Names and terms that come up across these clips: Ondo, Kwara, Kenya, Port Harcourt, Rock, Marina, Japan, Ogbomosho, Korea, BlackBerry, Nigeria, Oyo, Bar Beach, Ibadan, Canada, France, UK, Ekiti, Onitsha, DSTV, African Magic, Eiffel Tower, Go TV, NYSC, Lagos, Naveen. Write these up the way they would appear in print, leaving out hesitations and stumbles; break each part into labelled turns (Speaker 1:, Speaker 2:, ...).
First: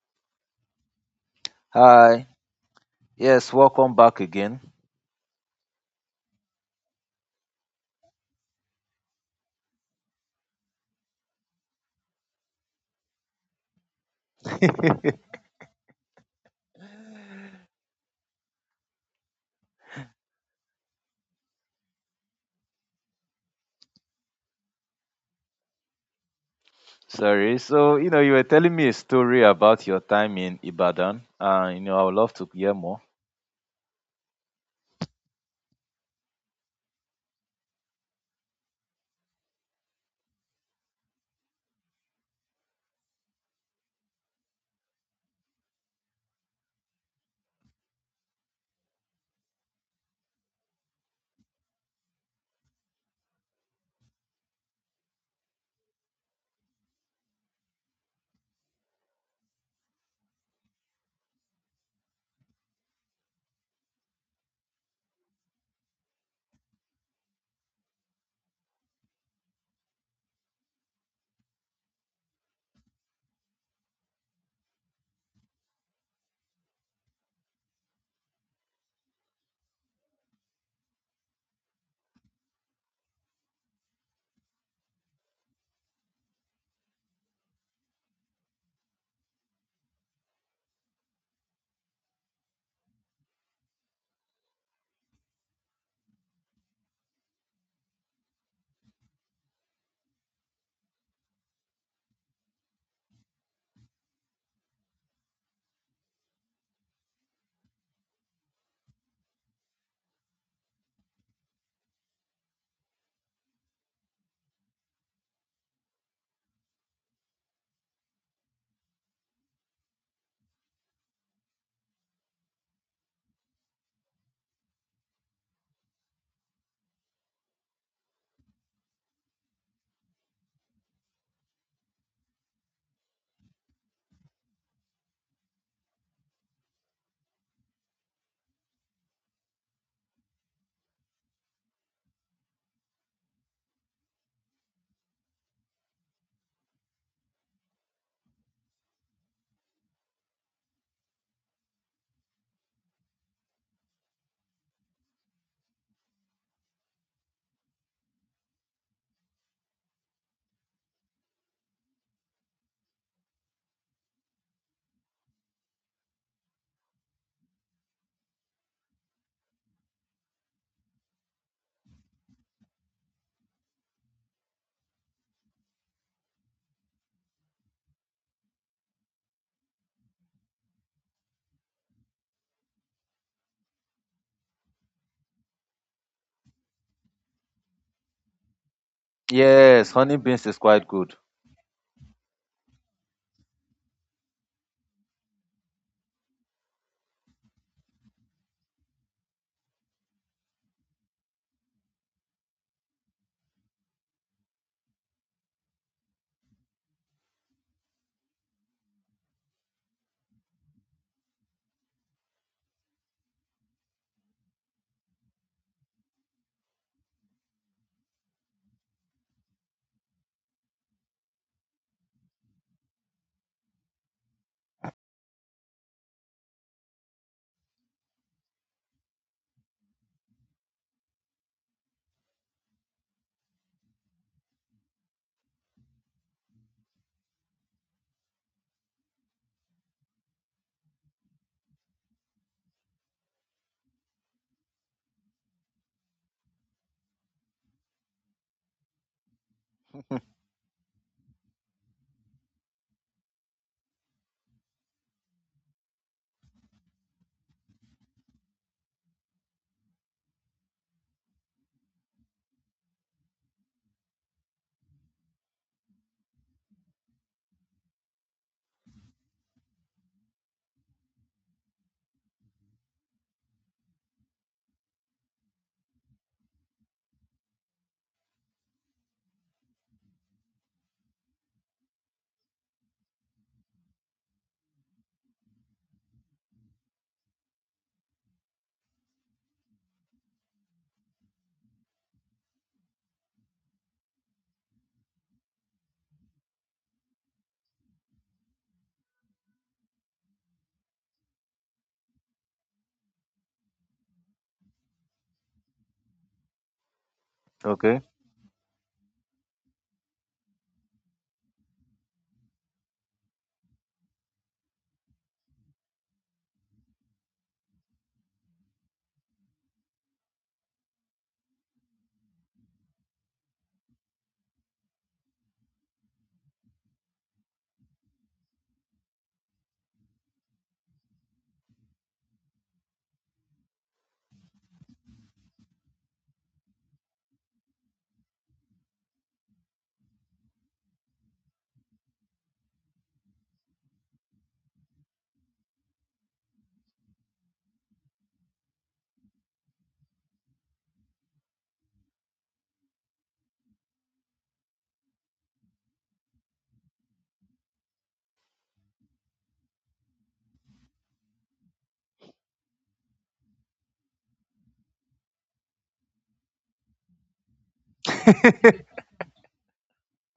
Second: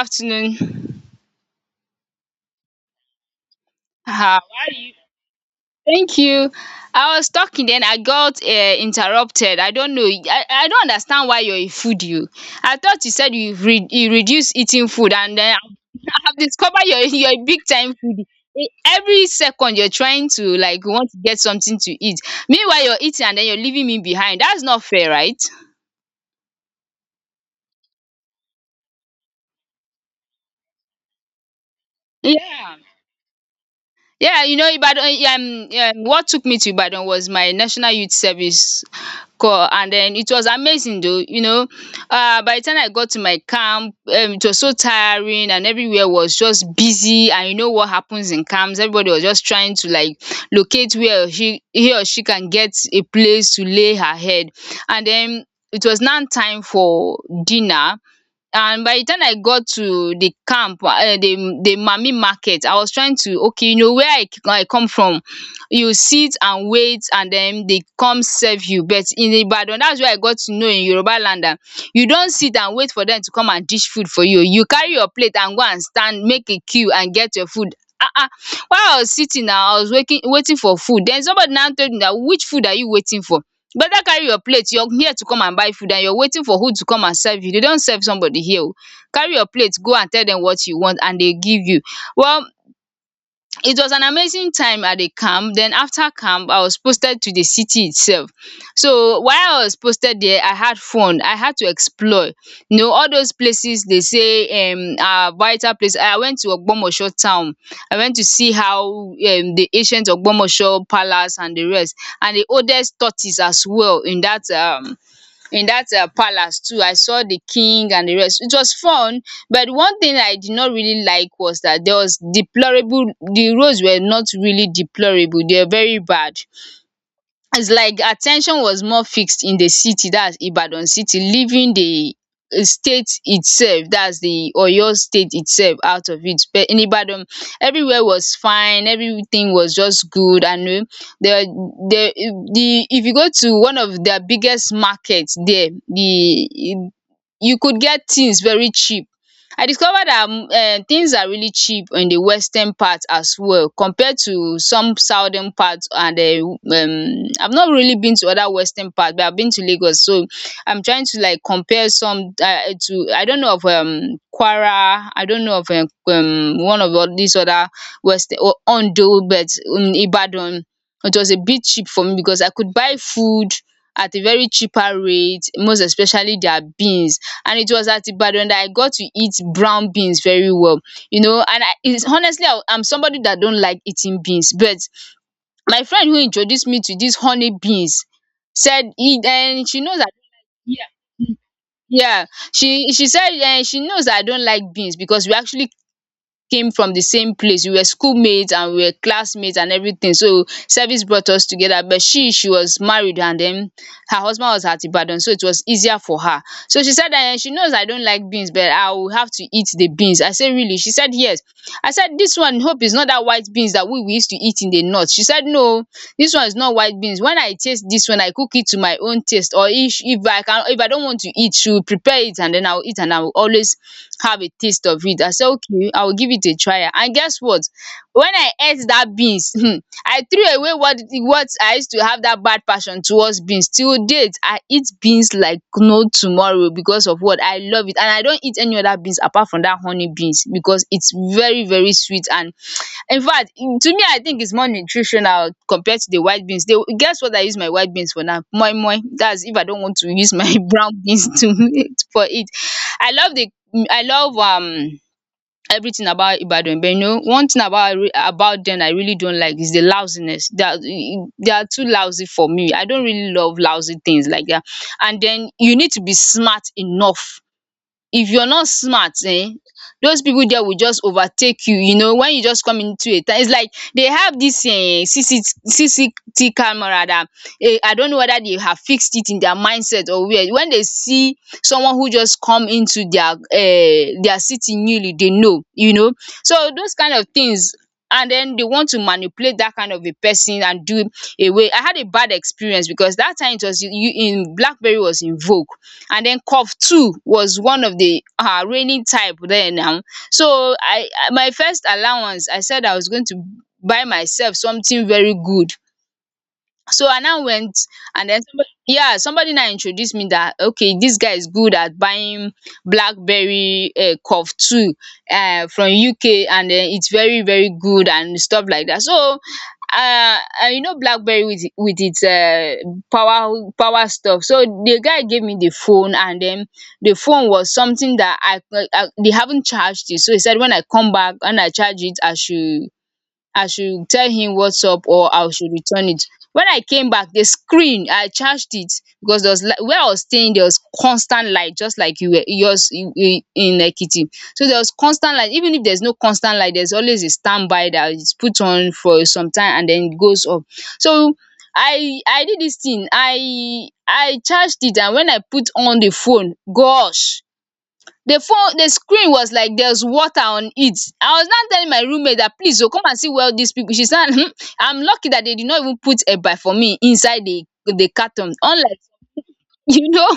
Speaker 1: Afternoon.
Speaker 2: Hi. Yes, welcome back
Speaker 1: How
Speaker 2: again.
Speaker 1: are you? Thank you. I was talking then I got interrupted. I don't know. I don't understand why you're a foodie. You. I thought you said you you reduce eating food, and then I have discovered you're, you're a big time foodie. Every second you're trying to like want to get something to eat. Meanwhile you're eating and then you're leaving me behind. That's not fair, right?
Speaker 2: Sorry. So, you were telling me a story about your time in Ibadan, and I would love to hear
Speaker 1: Yeah.
Speaker 2: more.
Speaker 1: Yeah, you know, Ibadan, eh, what took me to Ibadan was my national youth service corps, and then it was amazing though, you know. By the time I got to my camp, it was so tiring and everywhere was just busy. And you know what happens in camps? Everybody was just trying to like locate where he or she can get a place to lay her head. And then it was now time for dinner, and by the time I got to the camp, the Mami market, I was trying to, okay, you know, where I I come from, you sit and wait and then they come serve you, but in Ibadan, that's where I got to know, in Yoruba land, dat you don sit and wait for them to come and dish food for you. You carry your plate and go and stand, make a queue and get your food. um while I was sitting na, I was waiting, waiting for food. Then somebody now told me that, which food are you waiting for? Better carry your plate, you're here to come and buy food and you're waiting for who to come and serve you. They don't serve somebody here oh. Carry your plate, go and tell them what you want and they give you. Well, it was an amazing time at the camp. Then after camp, I was posted to the city itself. So while I was posted there, I had fun. I had to explore. You know, all those places they say are vital place. I went to Ogbomosho town. I went to see how the ancient Ogbomosho palace and the rest, and the oldest tortoise as well in that palace too. I saw the king and the rest. It was fun, but one thing I did not really like was that there was deplorable, the roads were not really deplorable, they were very bad. It's like attention was more fixed in the city, that's Ibadan city, leaving the state itself, that's the Oyo state itself, out of it, but in Ibadan everywhere was fine, everything was just good, and the the if you go to one of their biggest markets there, the you could get things very cheap. I discovered that things are really cheap in the western part as well compared to some southern parts. And I've not really been to other western parts, but I've been to Lagos, so I'm trying to like compare some to, I don't know of Kwara, I don't know of one of all these other west, or Ondo, but Ibadan, it was a bit cheap for me because I could buy food at a very cheaper rate, most especially their beans. And it was at Ibadan that I got to eat brown beans very well. You know, and I is, honestly, I'm somebody that don't like eating beans, but my friend who introduced me to these honey beans said e she
Speaker 2: Yes,
Speaker 1: knows that,
Speaker 2: honey beans is
Speaker 1: yeah.
Speaker 2: quite good.
Speaker 1: Yeah, she said she knows I don't like beans because we actually came from the same place. We were schoolmates and we were classmates and everything. So service brought us together. But she was married, and then her husband was at Ibadan, so it was easier for her. So she said that she knows I don't like beans, but I will have to eat the beans. I said, really? She said yes. I said, this one hope is not that white beans that we used to eat in the north. She said no, this one is not white beans. When I taste this one, I cook it to my own taste. Or if I can, if I don't want to eat, she will prepare it and then I'll eat and I will always have a taste of it. I said, okay, I will give it a try. And guess what? When I ate that beans, hmm, I threw away what I used to have, that bad passion towards beans. Till date, I eat beans like no tomorrow because of what I love it. And I don't eat any other beans apart from that honey beans because it's very, very sweet. And in fact, in to me I think it's more nutritional compared to the white beans. They guess what I use my white beans for now? Moi moi. That's if I don't want to use my brown beans to for it. I love the I love everything about Ibadan, but you know, one thing about, I about them I really don't like is the lousiness. They are too lousy for me. I don't really love lousy things like that. And then you need to be smart enough. If you're not smart, those people there will just overtake you. You know, when you just come into a town, it's like they have this CCT camera that I don't know whether they have fixed it in their mindset or where, when they see someone who just come into their city newly, they know, you know. So those kind of things, and then they want to manipulate that kind of a person and do away. I had a bad experience because that time it was, you in BlackBerry was in vogue, and then cough two was one of the reigning type there now. So my first allowance, I said I was going to buy myself something very good. So I now went,
Speaker 2: Okay.
Speaker 1: and then somebody, yeah, somebody now introduced me that, okay, this guy is good at buying BlackBerry curve two, from UK, and then it's very, very good and stuff like that. So and you know, BlackBerry with its power stuff. So the guy gave me the phone, and then the phone was something that I they haven't charged it. So he said when I come back and I charge it, I should tell him what's up, or I should return it. When I came back, the screen, I charged it, because there was where I was staying, there was constant light, just like you were yours in in Ekiti. So there was constant light. Even if there's no constant light, there's always a standby that is put on for some time and then it goes off. So I did this thing. I charged it, and when I put on the phone, gosh, the phone, the screen was like there was water on it. I was now telling my roommate that, please o, come and see where all these people. She said hmm, I'm lucky that they did not even put eba for me inside the carton, unlike you know,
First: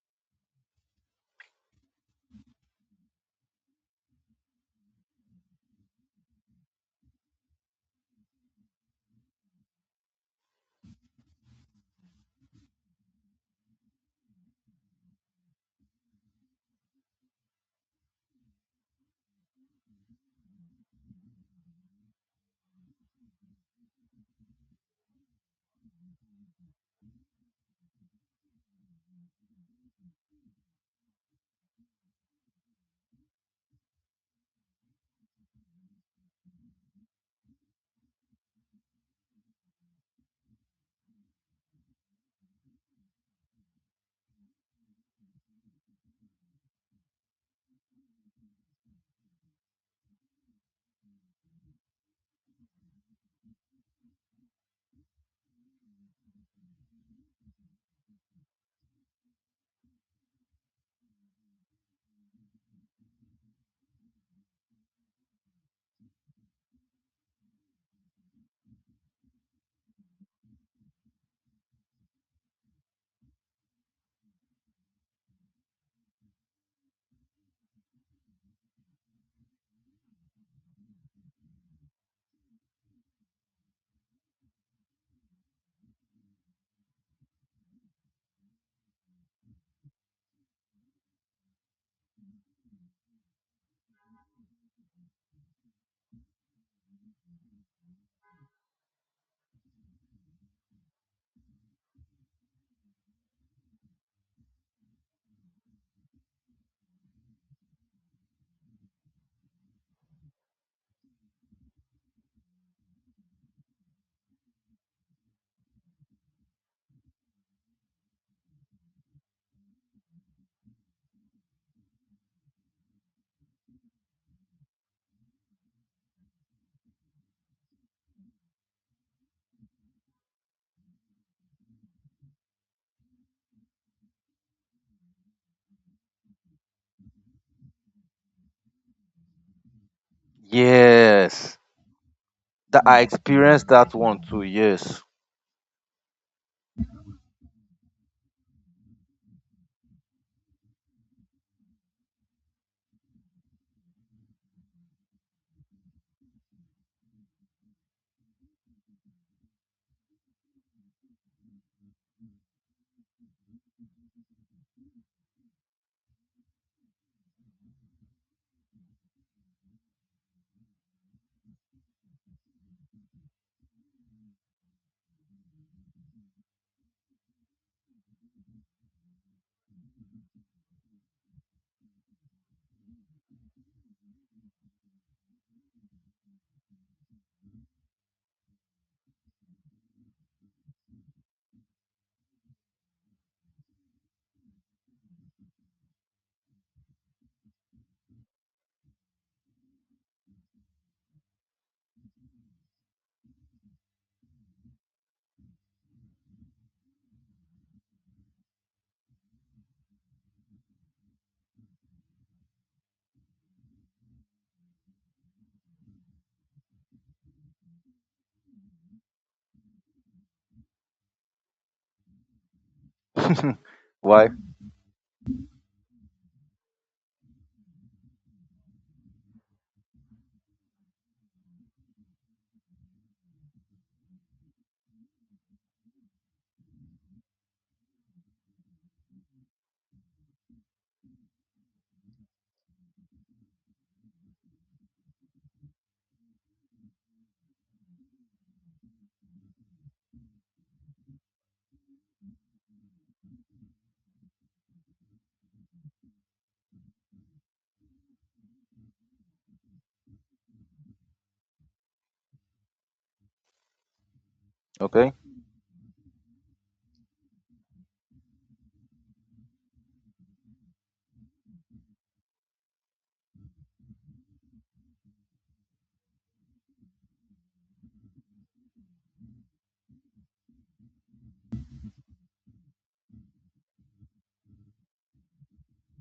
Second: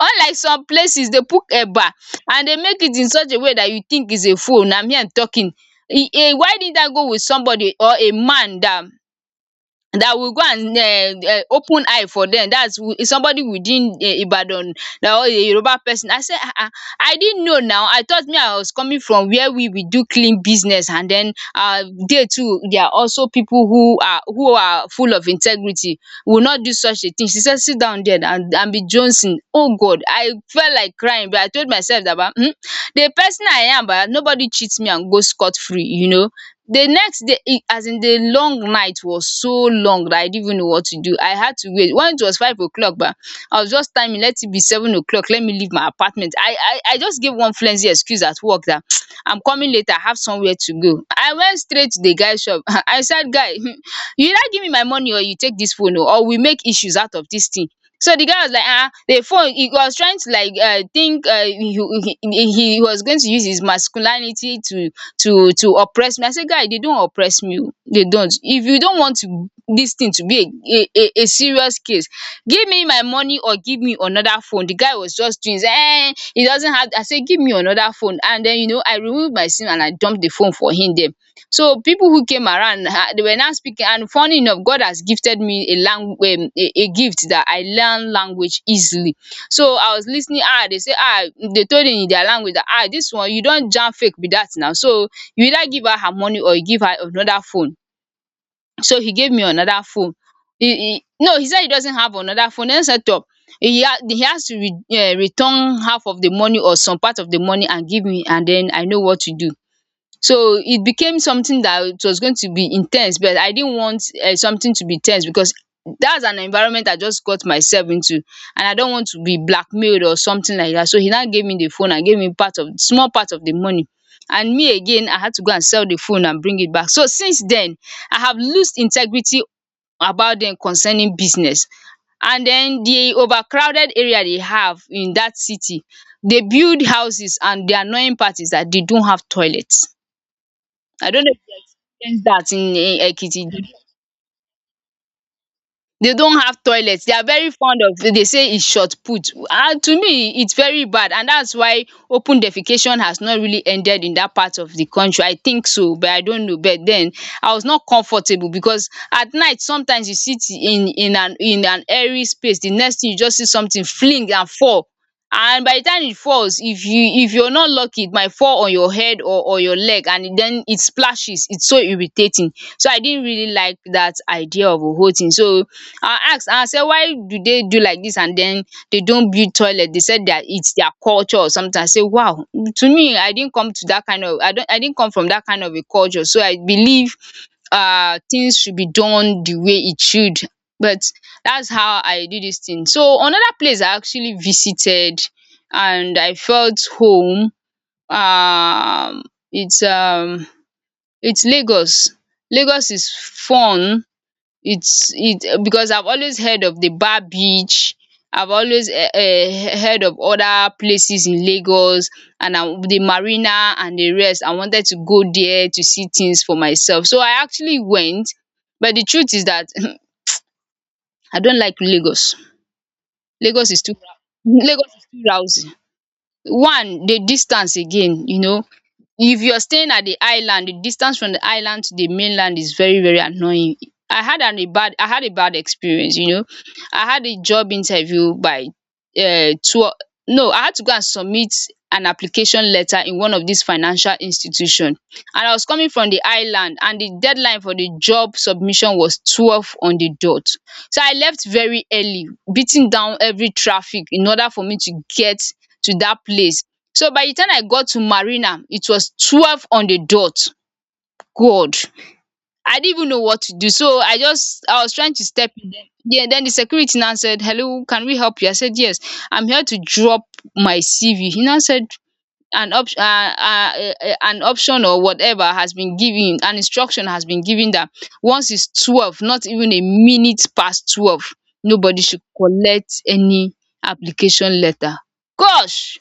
Speaker 1: unlike some places they put eba and they make it in such a way that you think it's a phone. Na me I'm talking, e eh, why didn't I go with somebody, or a man that will go and open eye for them, that's is somebody within Ibadan, that or a Yoruba person. I say I didn't know. Now I thought me, I was coming from where we do clean business, and then they too, they are also people who are full of integrity, will not do such a thing. She said, sit down there and be Johnson. Oh God, I felt like crying, but I told myself that the person I am, but nobody cheats me and go scot free, you know. The next day, e as in, the long night was so long that I didn't even know what to do. I had to wait. When it was 5 o'clock, but I was just timing, let it be 7 o'clock. Let me leave my apartment. I just gave one flimsy excuse at work that I'm coming later. I have somewhere to go. I went straight to the guy's shop. I said, guy, you either give me my money or you take this phone, oh, or we make issues out of this thing. So the guy was like, ah, the phone. He was trying to he was going to use his masculinity to to oppress me. I say, guy, they don't oppress me oo, dey don't. If you don't want to, this thing to be a serious case, give me my money or give me another phone. The guy was just doing he doesn't have. I say give me another phone and then I remove my SIM and I dump the phone for him there. So people who came around, they were now speaking, and funny enough, God has gifted me a lang a gift that I learn language easily. So I was listening. Ah, they say, ah, they told him in their language that ah, this one you don't jam fake be that now. So you either give her her money or you give her another phone. So he gave me another phone. He no, he said he doesn't have another phone, then set up, he ha he has to re return half of the money or some part of the money and give me, and then I know what to do. So it became something that it was going to be intense, but I didn't want something to be tense because that's an environment I just got myself into, and I don't want to be blackmailed or something like that. So he now gave me the phone and gave me part of, small part of the money. And me again, I had to go and sell the phone and bring it back. So since then, I have lost integrity about them concerning business. And then the overcrowded area they have in that city, they build houses and the annoying part is that they don't have toilets. I don't know if
Speaker 2: Yes.
Speaker 1: you experienced that in
Speaker 2: That I experienced
Speaker 1: Ekiti.
Speaker 2: that one too. Yes.
Speaker 1: They don't have toilets. They are very fond of, they say it's short put. And to me it's very bad, and that's why open defecation has not really ended in that part of the country. I think so, but I don't know. But then I was not comfortable because at night sometimes you sit in an airy space, the next thing you just see something fling and fall, and by the time it falls, if you if you're not lucky, it might fall on your head or your leg, and then it splashes. It's so irritating. So I didn't really like that idea of a whole thing. So I ask, I say, why do they do like this and then they don't build toilet? They said that it's their culture or something. I say, wow, to me, I didn't come to that kind of, I don't, I didn't come from that kind of a culture. So I believe things should be done the way it should. But that's how I do this thing. So another place I actually visited and I felt home. Um it's um it's Lagos. Lagos is fun, it's it because I've always heard of the Bar Beach. I've always heard of other places in Lagos, and I the Marina and the rest. I wanted to go there to see things for myself. So I actually went, but the truth is that I don't like Lagos. Lagos is too
Speaker 2: Why?
Speaker 1: Lagos is too lousy. One, the distance again, you know, if you're staying at the island, the distance from the island to the mainland is very, very annoying. I had a bad experience, you know. I had a job interview by two no, I had to go and submit an application letter in one of these financial institution, and I was coming from the island, and the deadline for the job submission was 12 on the dot. So I left very early, beating down every traffic in order for me to get to that place. So by the time I got to Marina, it was 12 on the dot. God! I didn't even know what to do, so I just, I was
Speaker 2: Okay.
Speaker 1: trying to step in there. Yeah, then the security now said, hello, can we help you? I said, yes, I'm here to drop my CV. He now said an option or whatever has been given, an instruction has been given, that once it's 12, not even a minute past 12, nobody should collect any application letter. Gosh!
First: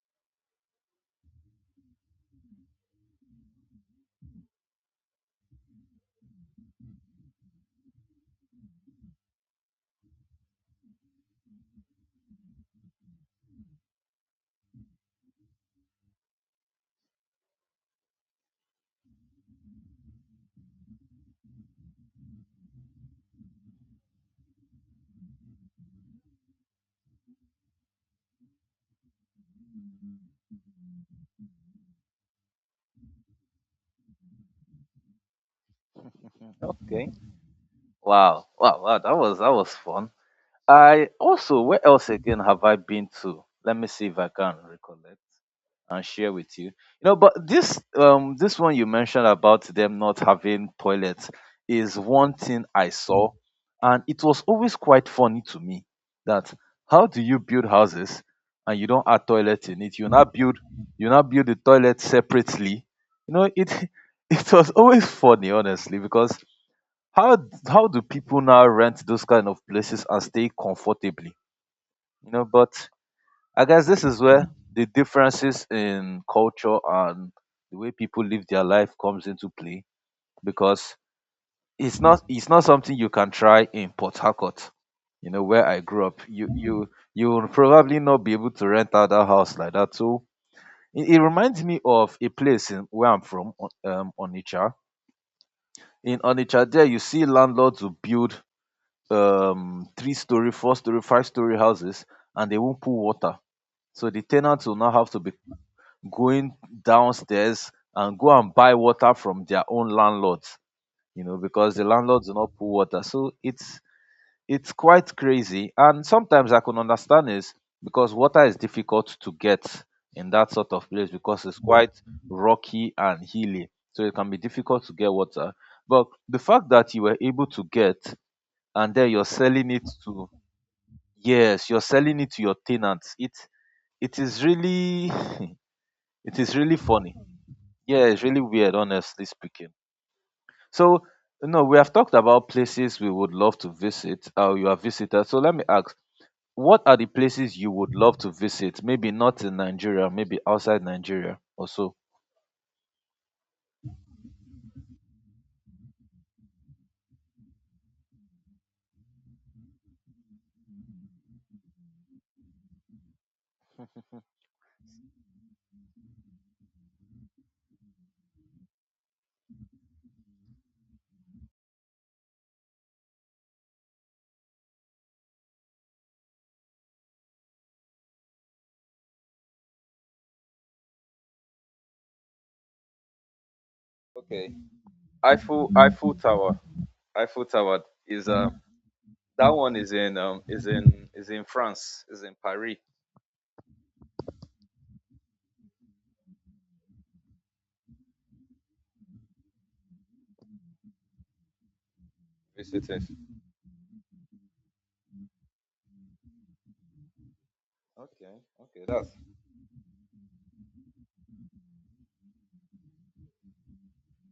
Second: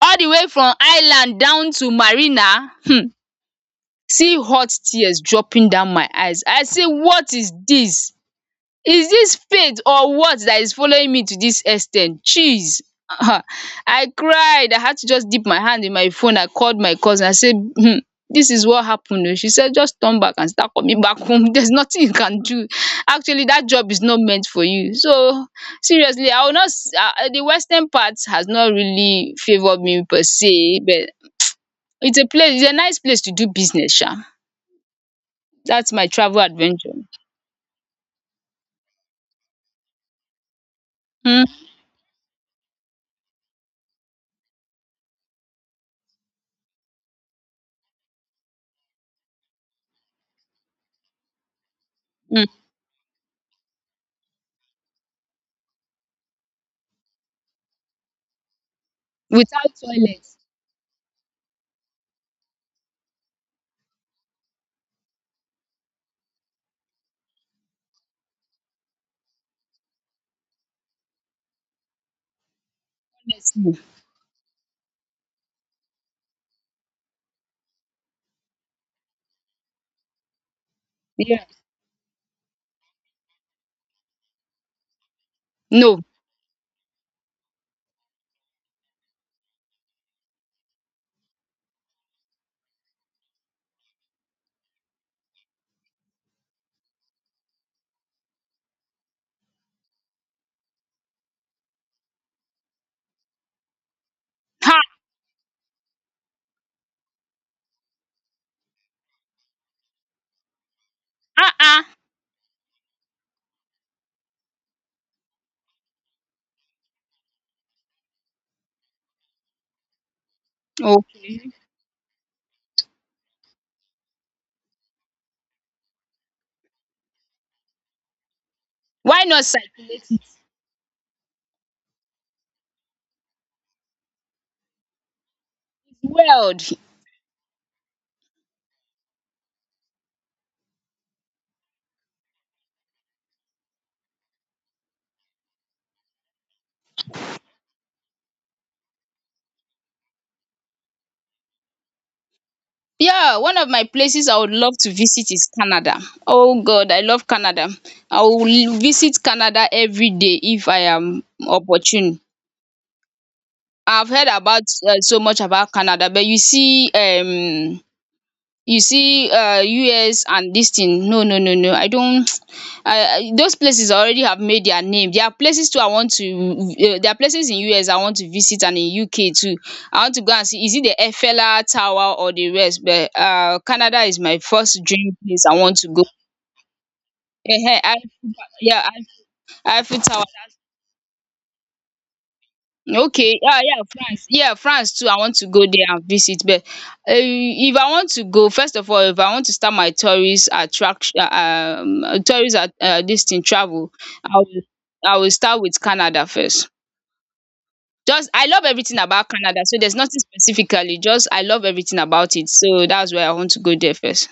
Speaker 1: All the way from island down to Marina, see hot tears dropping down my eyes. I say, what is this? Is this fate or what that is following me to this ex ten t chees. um I cried. I had to just dip my hand in my phone, I called my cousin, I said, dis is what happened. O, she said, just turn back and start coming back home. There's nothing you can do, actually, that job is not meant for you. So seriously, I will not s- the western part has not really favoured me per se, but it's a place, it's a nice place to do business sha. That's my travel adventure.
Speaker 2: Okay. Wow. Wow. Wow. That was fun. I
Speaker 1: Mm,
Speaker 2: also. Where else again have I been to? Let me see if I can recollect and share with you. But this one you mentioned about them not having toilets is one
Speaker 1: mm.
Speaker 2: thing I saw, and it was always quite funny to me that how do you build houses and you don't add toilet
Speaker 1: Without
Speaker 2: in it? You
Speaker 1: toilet,
Speaker 2: not build you not build the toilet separately. It it was always funny honestly because how how do people now rent those kind of places and stay comfortably? But I
Speaker 1: honestly,
Speaker 2: guess this is where the differences in culture and the way people live their life comes into play because
Speaker 1: yeah.
Speaker 2: it's not something you can try in Port Harcourt, where I
Speaker 1: No.
Speaker 2: grew up. You will probably not be able to rent out a house like that. So it reminds me of a place in where I'm from, Onitsha. In Onitsha, there you see landlords who build three-story, four-story, five-story houses, and they won't put water. So the tenants will
Speaker 1: Ha!
Speaker 2: now have to be going downstairs and go and buy water from their own landlords, because
Speaker 1: Ah-ah.
Speaker 2: the landlords do not pull water. So it's quite crazy. And sometimes I can understand is because water is difficult to get in that sort of
Speaker 1: Oh,
Speaker 2: place because it's quite rocky and hilly. So it can be difficult to get water. But the fact that you were able to get and then
Speaker 1: why
Speaker 2: you're
Speaker 1: not
Speaker 2: selling it
Speaker 1: circulate it?
Speaker 2: to, yes, you're selling it to your tenants, it is really it is really
Speaker 1: World.
Speaker 2: funny. Yeah, it's really weird, honestly speaking. So, we have talked about places we would love to visit. You have visited. So let me ask, what are the places you would love to visit? Maybe not in Nigeria, maybe outside Nigeria or so.
Speaker 1: Yeah, one of my places I would love to visit is Canada. Oh God, I love Canada. I will visit Canada every day if I am opportune. I've heard about so much about Canada, but you see, you see US and this thing, no no no no, I don't, I those places already have made their name. There are places too I want to there are places in US I want to visit, and in UK too. I want to go and see, is it the Eiffel tower or the rest? But Canada is my
Speaker 2: Okay,
Speaker 1: first dream place I
Speaker 2: Eiffel
Speaker 1: want to go.
Speaker 2: Eiffel Tower. Eiffel Tower is
Speaker 1: um yeah
Speaker 2: that one is
Speaker 1: Eiffel
Speaker 2: in
Speaker 1: tower.
Speaker 2: France. Is in Paris.
Speaker 1: Okay, yeah, yeah, France. Yeah, France too. I want to go there and visit. But if I want to go, first of all, if I want to start my tourist attraction, tourist at,
Speaker 2: Visiting.
Speaker 1: this thing travel, I will, I will start with Canada first. Just
Speaker 2: Okay,
Speaker 1: I love
Speaker 2: okay,
Speaker 1: everything
Speaker 2: that's
Speaker 1: about Canada, so there's nothing specifically. Just I love everything about it, so that's why I want to go there first.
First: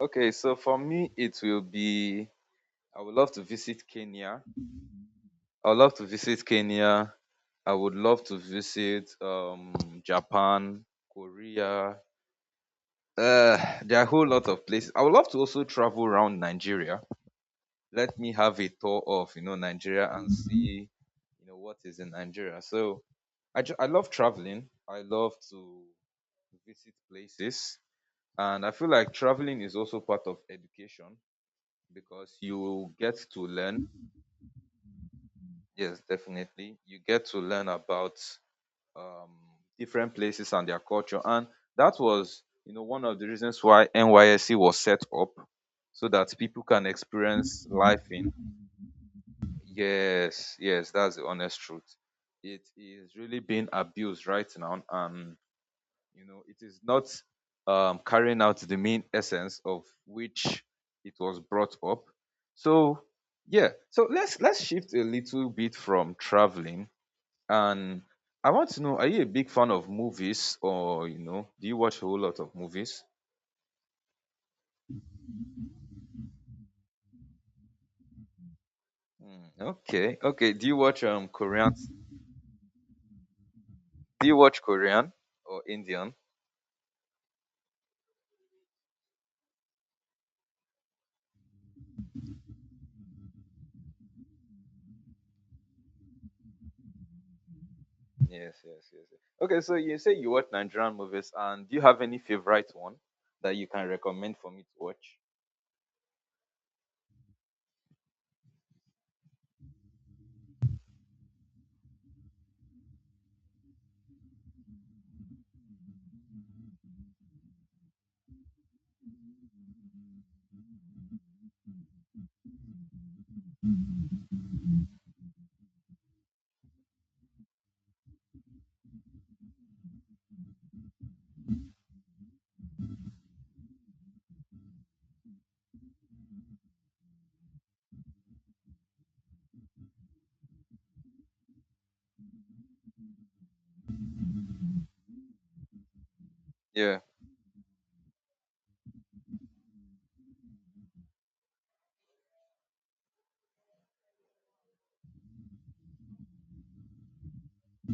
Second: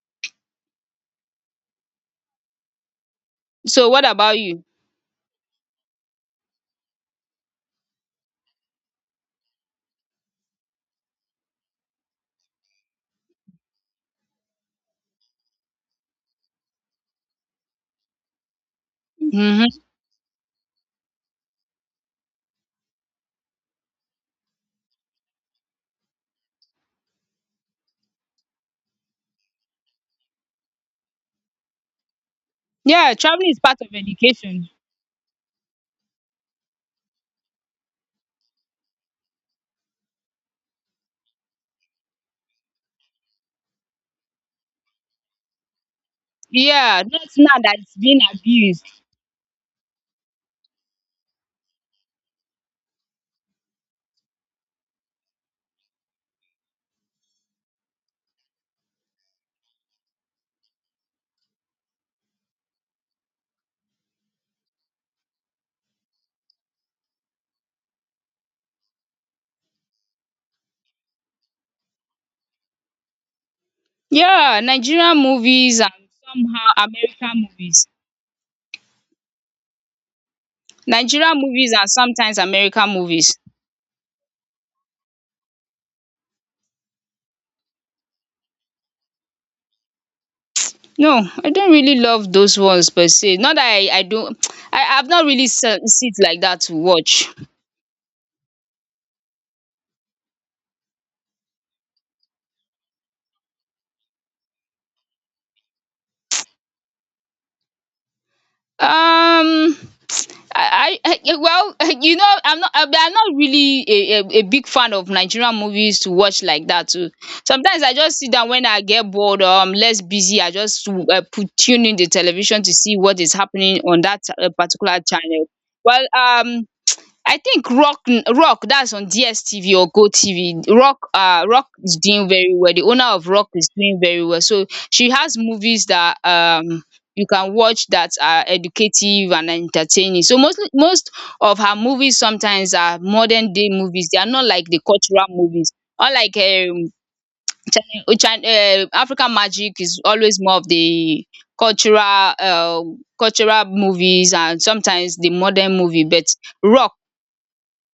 Speaker 2: okay. So for me, it will be. I would love to visit
Speaker 1: So what about
Speaker 2: Kenya.
Speaker 1: you?
Speaker 2: I would love to visit Kenya. I would love to visit Japan, Korea. Uh, there are a whole lot of places. I would love to also travel around Nigeria. Let me have a tour of
Speaker 1: Hmm.
Speaker 2: Nigeria and see what is in Nigeria. So I love traveling. I love to visit places, and I feel like traveling is also part of education because you
Speaker 1: Yeah,
Speaker 2: get to
Speaker 1: traveling is part
Speaker 2: learn.
Speaker 1: of education.
Speaker 2: Yes, definitely, you get to learn about um, different places and their culture. And that was, one of the reasons why NYSC was set up so that people can
Speaker 1: Yeah, not now
Speaker 2: experience
Speaker 1: that it's
Speaker 2: life
Speaker 1: being
Speaker 2: in.
Speaker 1: abused.
Speaker 2: Yes, yes, that's the honest truth. It is really being abused right now, and it is not carrying out the main essence of which it was brought up. So, yeah. So let's shift a little bit from traveling and I want to know, are you a big fan of movies or, do you watch a whole lot of movies?
Speaker 1: Yeah, Nigerian movies and somehow American movies.
Speaker 2: Hmm, okay. Okay. Do you watch
Speaker 1: Nigerian
Speaker 2: Korean?
Speaker 1: movies and sometimes American movies.
Speaker 2: Do you watch Korean or Indian?
Speaker 1: No, I don't really love those ones per se. Not that I don't I I've not really se- sit like that to watch.
Speaker 2: Yes, yes, yes. Yes. Okay, so you say you watch Nigerian movies and do you have any favorite one that you can recommend for me to watch?
Speaker 1: Um, well, you know, I'm not. I'm not really a big fan of Nigerian movies to watch like that. Too. Sometimes I just sit down when I get bored or I'm less busy. I just put tune in the television to see what is happening on that particular channel. Well, I think Rock Rock, that's on DSTV or Go TV. Rock is doing very well. The owner of Rock is doing very well. So she has movies that you can watch that are educative and entertaining. So mostly, most of her movies sometimes are modern day movies. They are not like the cultural movies. Unlike
Speaker 2: Yeah.
Speaker 1: China, African Magic is always more of the cultural movies and sometimes the modern movie. But Rock